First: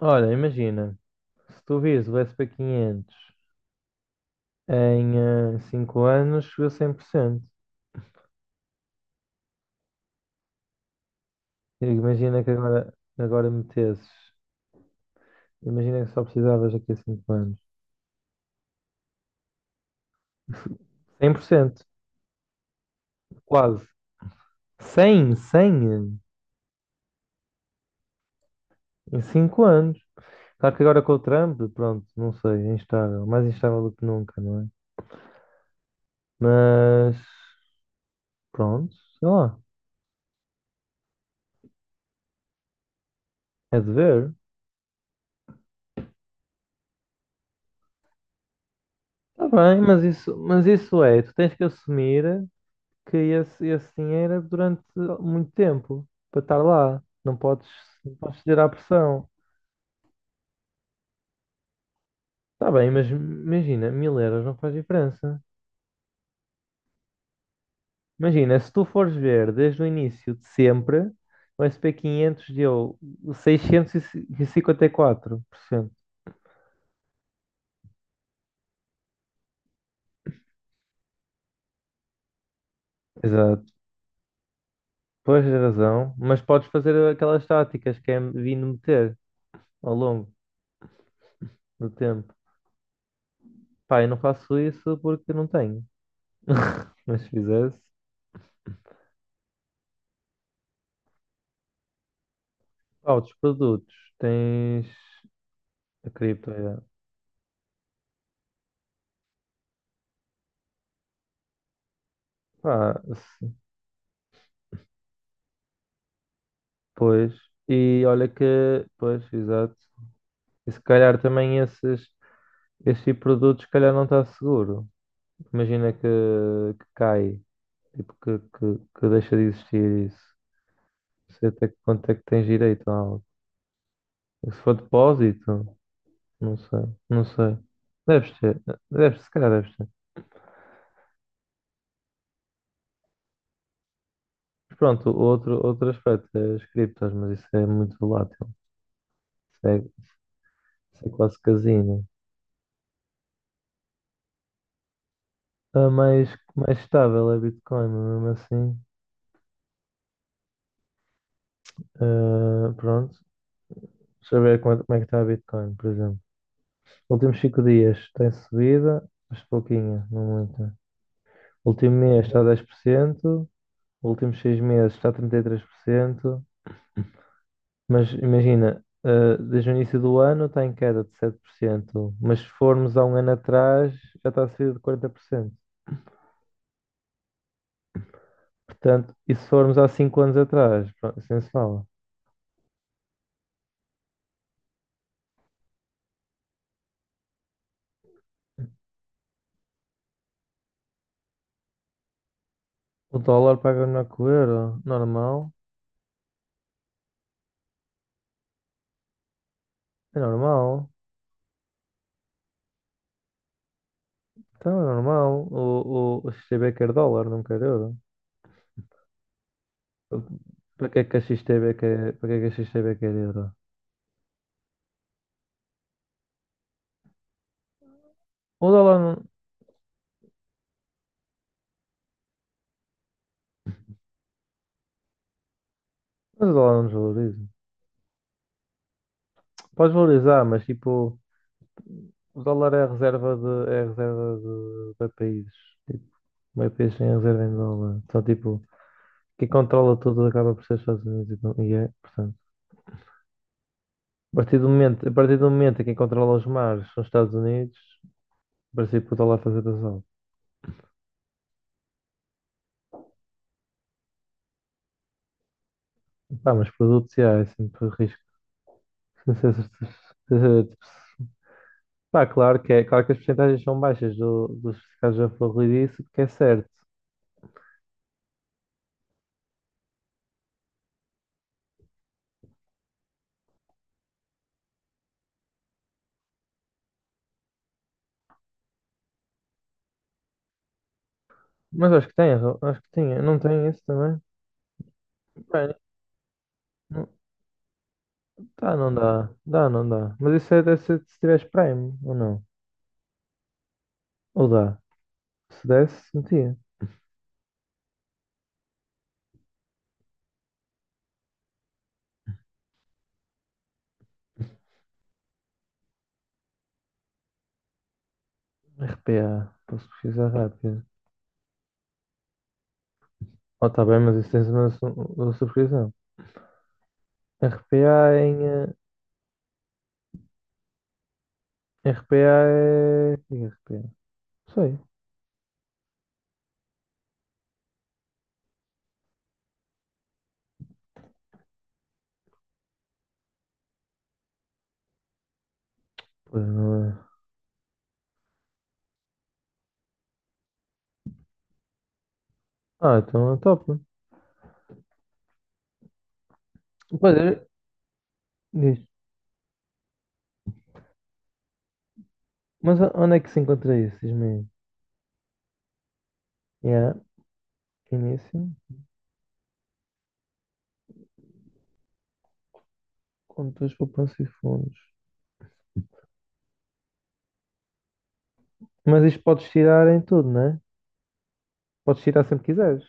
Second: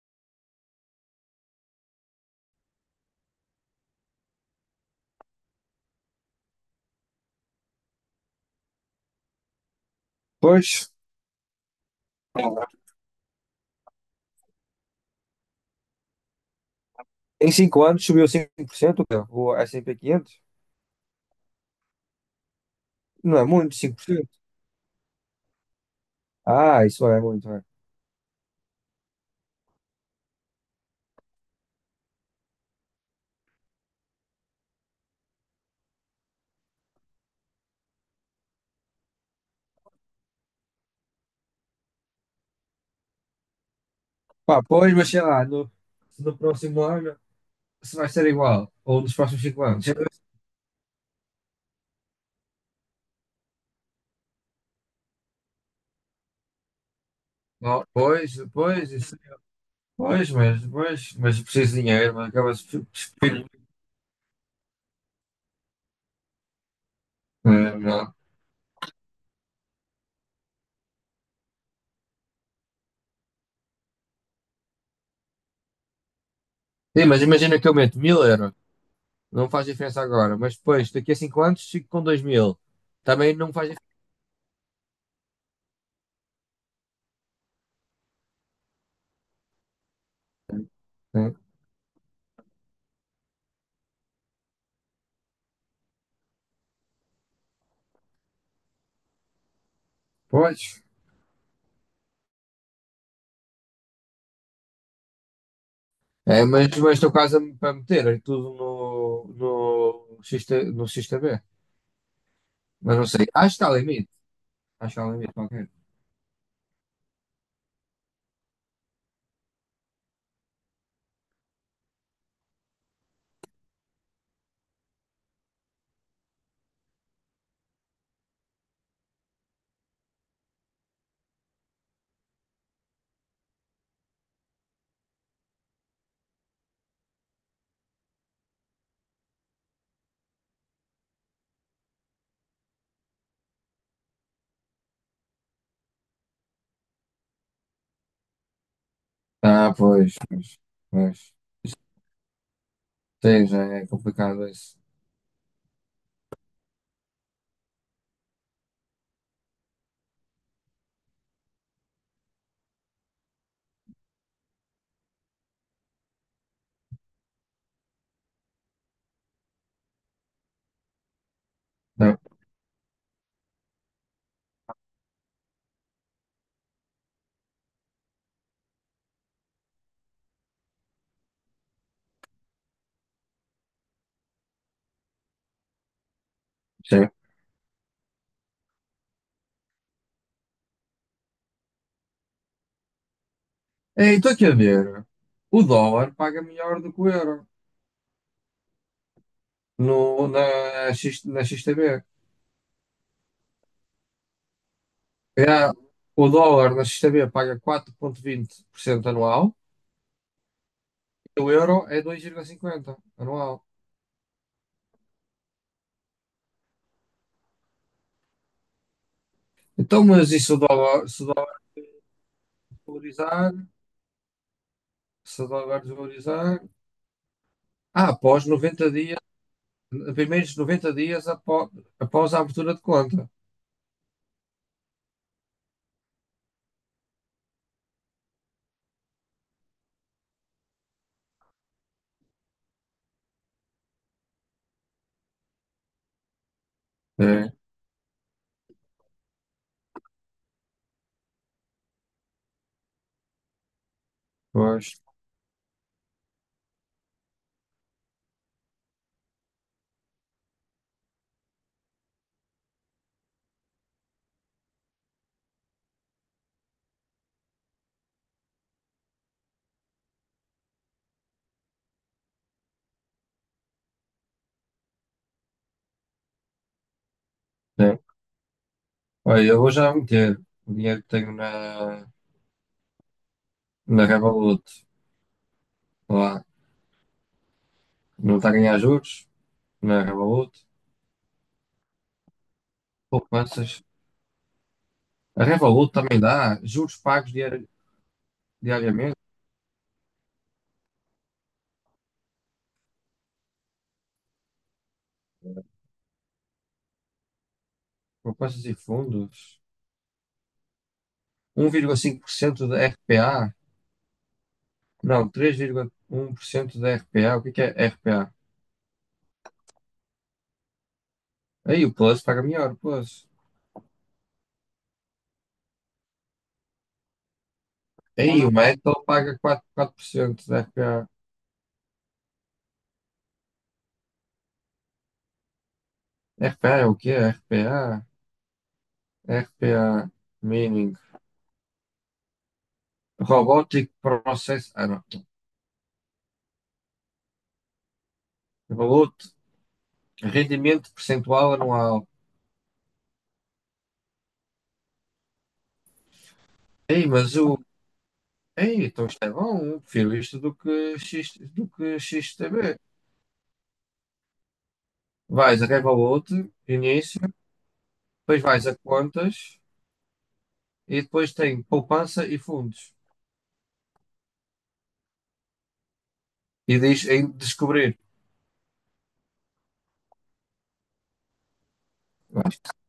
Olha, imagina, se tu vires o SP500 em 5 anos, chegou a 100%. Pois, E imagina que agora, metesses, imagina que só precisavas daqui a 5 em anos. 5 anos subiu 5%, cara, o S e P quinhentos. Cem por cento, Não é muito, quase. 5%. Cem Ah, isso é muito, é. em cinco anos. Claro que agora com o Trump, pronto, não sei, é instável, mais instável do que nunca, não é? Mas, pronto, sei lá, é de ver. Pá, pois, mas sei lá, no próximo ano, se vai ser igual, ou nos próximos Está 5 bem, anos. Sei mas lá. isso é, tu tens que assumir. Esse dinheiro é durante muito tempo para estar lá. Não podes, Não, não pois, podes ceder à pois, isso, pressão. pois, mas eu preciso de dinheiro, mas acaba-se. Está bem, mas imagina, mil euros não faz diferença. É, não. Imagina, se tu fores ver desde o início de sempre, o SP500 deu 654%. Sim, mas imagina que eu meto 1000 euros, não faz diferença agora, mas depois, daqui a 5 anos, fico com 2000. Também não Exato, faz diferença. pois tens razão, mas podes fazer aquelas táticas que é vindo meter ao longo Né? do tempo. Pá, eu não faço isso porque não tenho. Mas se fizesse. Pois. Ah, outros produtos. Tens a É, cripto, mas, é. mas estou quase para meter aí tudo no X T B. Mas Pá, não sei. se- Acho que está limite. Acho que está limite qualquer. Pois. E olha que, pois, exato. E se calhar também esse tipo de produtos, se calhar não está seguro. Imagina que cai, tipo, que deixa de existir isso. Não sei até que quanto é que tens direito a algo. Se for depósito, não sei, não sei. Deves ter, se calhar deves ter. Mas pronto, outro aspecto é as criptos, mas isso é muito volátil. Ah, pois, pois, Isso é pois. quase casino. Sim, já é complicado isso. A mais, Mais estável é Bitcoin, mas mesmo assim. Ah, pronto. Deixa eu ver como é que está a Bitcoin, por exemplo. Últimos 5 dias tem subida, mas pouquinha, não muita. Último Não, mês está a 10%. Últimos 6 meses está a 33%. Mas imagina, desde o início do ano está em queda de 7%. Mas se formos há um ano atrás já está a subida de 40%. sim. Portanto, e se formos há 5 anos atrás, pronto, isso se fala. Ei, estou aqui a ver. O dólar paga melhor do que o euro no, na X T B. O dólar paga melhor que o euro. Normal. É, o dólar na X T B paga 4,20% anual É normal. e o euro é 2,50% anual. Então é normal. O XTB quer dólar, não quer euro. Então, mas e se o Para que dólar, é se o que a dólar XTB quer, Para que é que a XTB quer euro? valorizar? Se o dólar desvalorizar. Ah, após O 90 dólar dias, não, primeiros 90 dias após a abertura de conta. Mas o dólar não desvaloriza. Pode valorizar, mas tipo, o dólar é é a reserva de países. Tipo, meio país tem a reserva É, em dólar. Então, tipo, quem controla tudo acaba por ser os Estados Unidos. E é, portanto, pois. A partir do momento em que quem controla os mares são os Estados Unidos, em princípio o dólar faz a razão. Pá, mas produtos, yeah, é sempre risco. Tipo, pá, claro claro que as percentagens são baixas dos casos da Florridice, porque é certo. É. Olha, eu vou já meter o dinheiro que tenho na Revolut. Lá. Não está a ganhar juros na Revolut. Mas acho que tem, erro, acho que tinha. Não tem isso Poupanças. também? A Bem, Revolut também dá juros não, pagos tá, não diariamente. dá. Dá, não dá. Mas isso é, deve ser se tiveres Prime, ou não? Ou dá? Se desse, metia. Poupanças e fundos. 1,5% da RPA. Não, 3,1% da RPA. O que é RPA? RPA, posso pesquisar rápido. Aí o Plus paga melhor, o Plus. Oh, tá bem, mas isso tens uma subscrição. RPA Ei, em. como o eh, Metal paga 4%, 4% da RPA. RPA é. O que é RPA? Não sei. RPA é o quê? RPA? RPA meaning Robotic Process. Ah, não. Pois não é. Roboto, rendimento percentual anual. Ah, então é top. Ei, Pois é, mas o. diz. Ei, então isto é bom. Prefiro isto do que XTB. Mas onde é que se encontra isso? Diz-me aí. Vais a Revolut, Yeah, início, depois início, vais a contas e depois tem poupança e fundos. contas, poupança e fundos. E diz em descobrir. Mas isto podes tirar em tudo, né? Podes tirar sempre que Mas, quiseres.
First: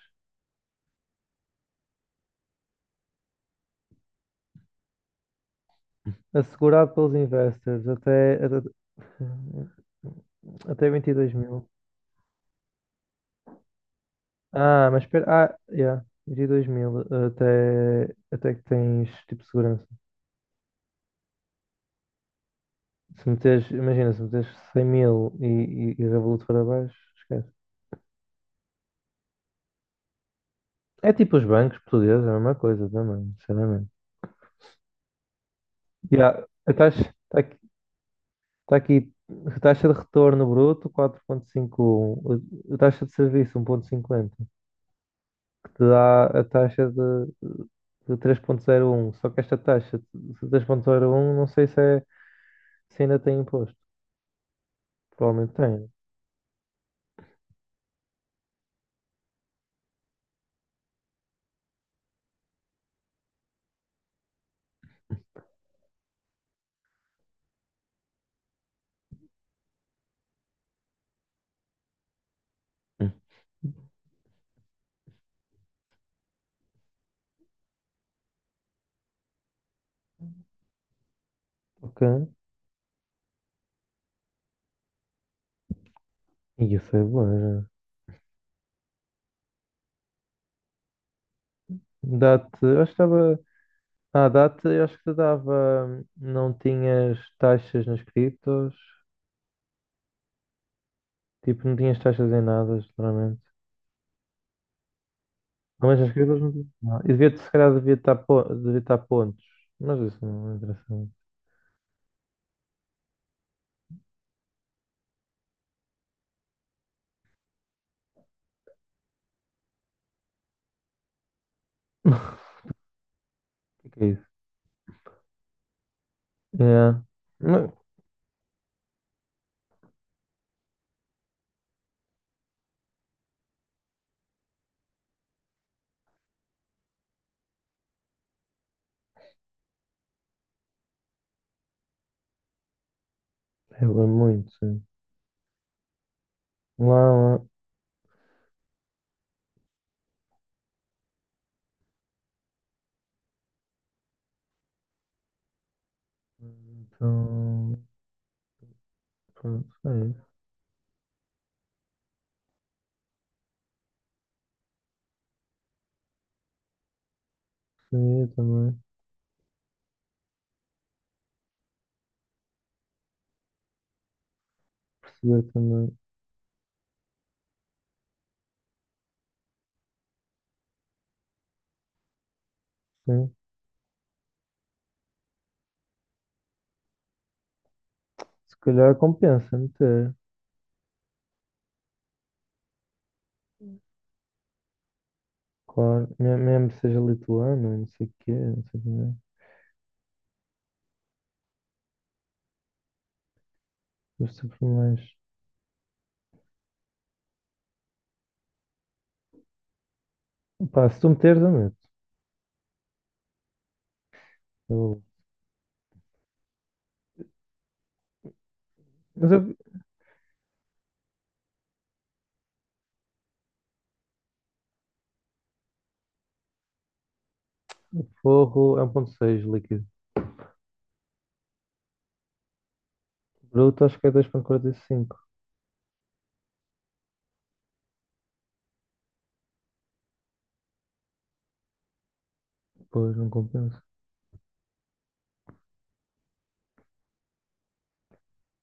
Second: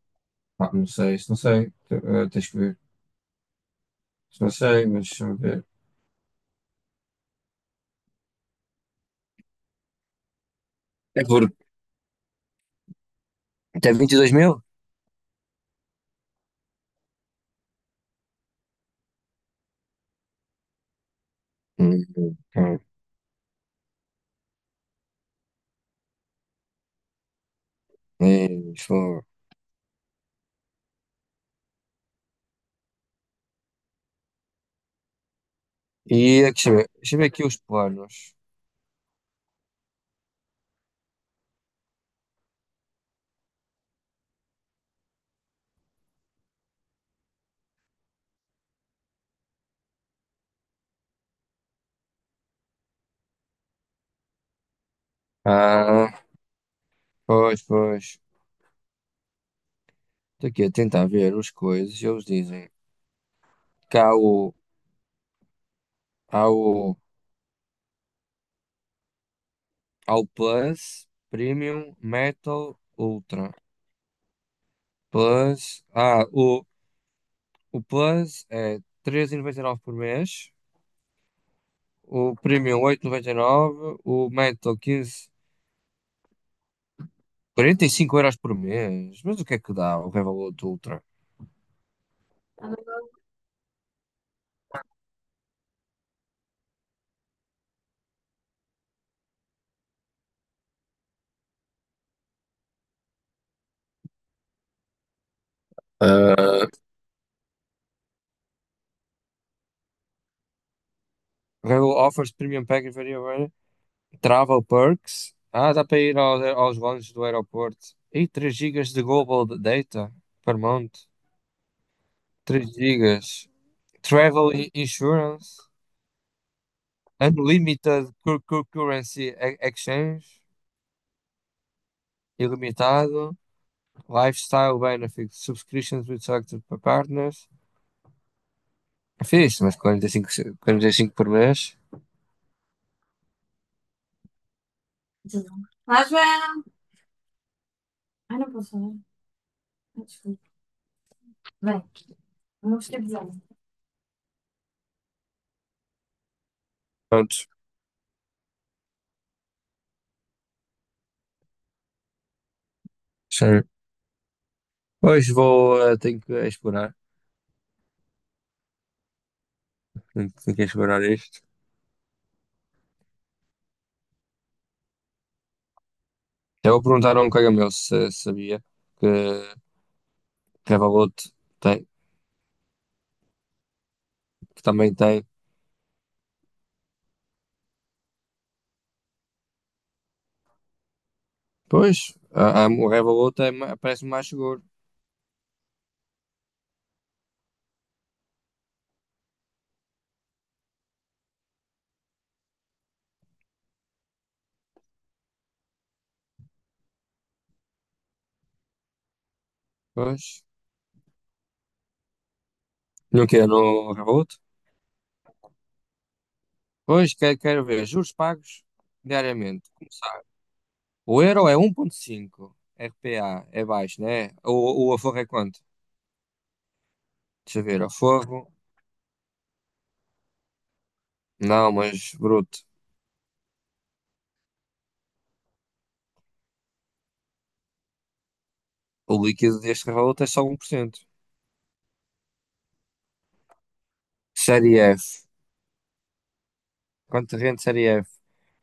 pá, não sei, isso não sei. Tens que ver. Isso não sei, mas deixa-me ver. Assegurado pelos investors até É 22 por. mil. Até 22 mil? Ah, mas espera. Ah, yeah, 22 mil até que tens tipo segurança. Hum, hum. Se meteres 100 mil e Revolut para baixo, esquece. Isso. É tipo os bancos portugueses, é a mesma coisa também, sinceramente. Yeah. E aqui, deixa A eu ver taxa, deixa eu ver tá aqui aqui, os planos. Tá aqui, a taxa de retorno bruto 4.51, a taxa de serviço 1,50, que te dá a taxa de 3,01. Só que esta taxa de 3,01 não sei se ainda tem imposto. Provavelmente tem. Ah, pois, pois. Estou aqui a tentar ver as coisas e eles dizem que há o, há o Plus, Premium, Metal, Hum. Ultra. Plus, ah, o, o Plus é 13,99 por mês, Ok. o Premium 8,99, o Metal quinze, E isso é bom, já. 45 euros por mês. Mas o que é que dá o Revolut Ultra? Dá-te, eu acho que estava. Ah, dá-te, eu acho que te dava. Não tinhas taxas nas criptos, tipo, não tinhas taxas em nada, geralmente. Não, mas as crianças não têm. Não. E devia, se calhar devia estar, devia estar pontos. Mas isso não interessa muito. Rail offers premium package for variable, travel perks. Ah, dá para ir aos lounges do aeroporto. E 3 gigas de global data per month. 3 gigas. O que é isso? Travel insurance. É. Mas Unlimited currency exchange. Ilimitado. Lifestyle benefits. Subscriptions with selected partners. É fixe, mas 45, 45 por mês. é muito, sim. Lá, Joana. Lá, lá. Ai, não posso falar. Ah, desculpa. Bem, vamos ter de. Pronto. Então, pronto, é isso. Já. Hoje vou, tenho que explorar, Seria também. tenho, tenho que explorar isto. Perceber também. Já vou perguntar a um colega meu se sabia que Revolut tem, Sim. que também tem. Se calhar compensa meter. Pois, o Revolut é, parece-me mais seguro. Claro. Mesmo que seja lituano, não sei o quê, não sei o quê. Mas sempre mais. Pois, Pá, se tu meteres, eu meto. não quero no Revolut? Eu- Pois, quero ver juros pagos Mas eu... diariamente. Começar. O euro é um 1,5, RPA é baixo, né? O aforro é quanto? Deixa eu ver, aforro. Forro é 1.6 líquido. Não, mas bruto. Bruto acho que é 2,45. O líquido deste Revolut é só 1%. Pois, não compensa. Série F. Contingente Série F,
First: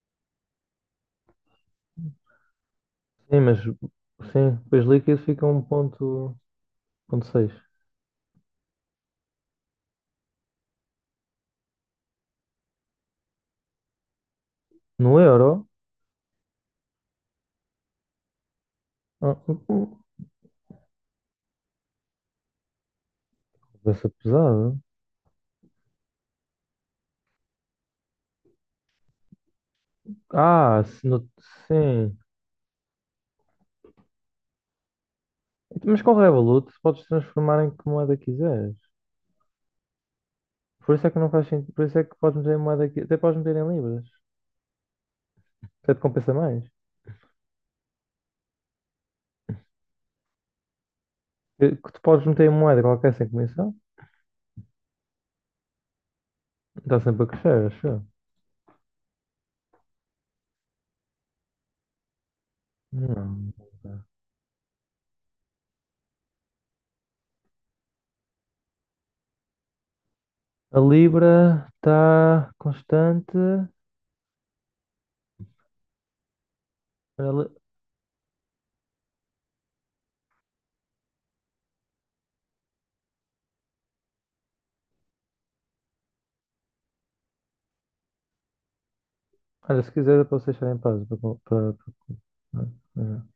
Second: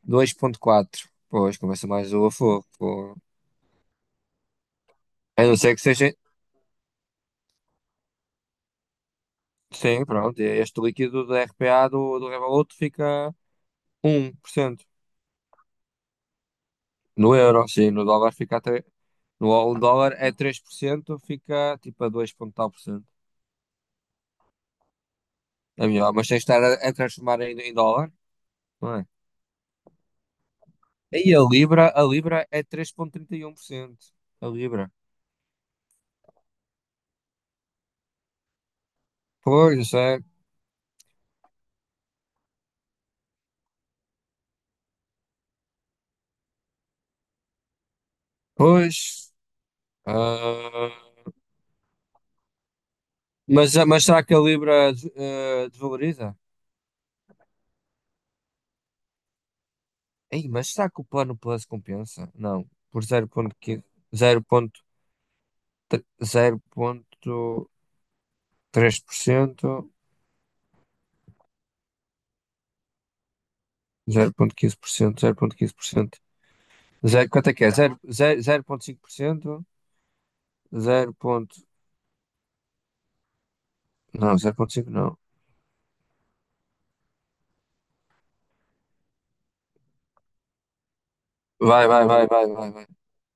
2,4. Pois, começa mais o a fogo. Pô. Sim, sim, depois líquido fica A não ser que seja. Ponto seis. Sim, pronto. Este líquido do RPA do Revolut fica 1%. No euro? No euro, sim. No dólar fica a 3%. No Hum, ao hum. dólar é 3%, fica tipo a 2 ponto tal por cento. Essa pesada. É melhor, mas tens de estar a transformar em dólar, não é? Ah, se E no- a Libra, a Sim. Libra é 3,31%. A Libra. Mas com o Revolut podes transformar em que moeda quiseres. Pois, isso é. Por isso é que não faz sentido. Por isso é que podes meter em moeda aqui. Até podes meter em libras. Até te compensa mais. Pois. Ah. Que tu podes meter em moeda qualquer sem comissão. Mas será que a Libra desvaloriza? Está sempre a crescer, acho eu. Ei, mas será que o plano Plus compensa? Não, por Não. 0,15, 0,3, 0,3%, 0,15%, 0,15%. Zero, ponto três por cento, A Libra está constante. zero ponto quinze por cento, zero ponto quinze por cento. Zero Olha, quanto li- é que é? Zero ponto cinco por cento, zero ponto não, 0,5 não. Olha, se quiser, eu posso deixar em paz. Para, Vai, para, vai, vai, vai, vai, vai. para,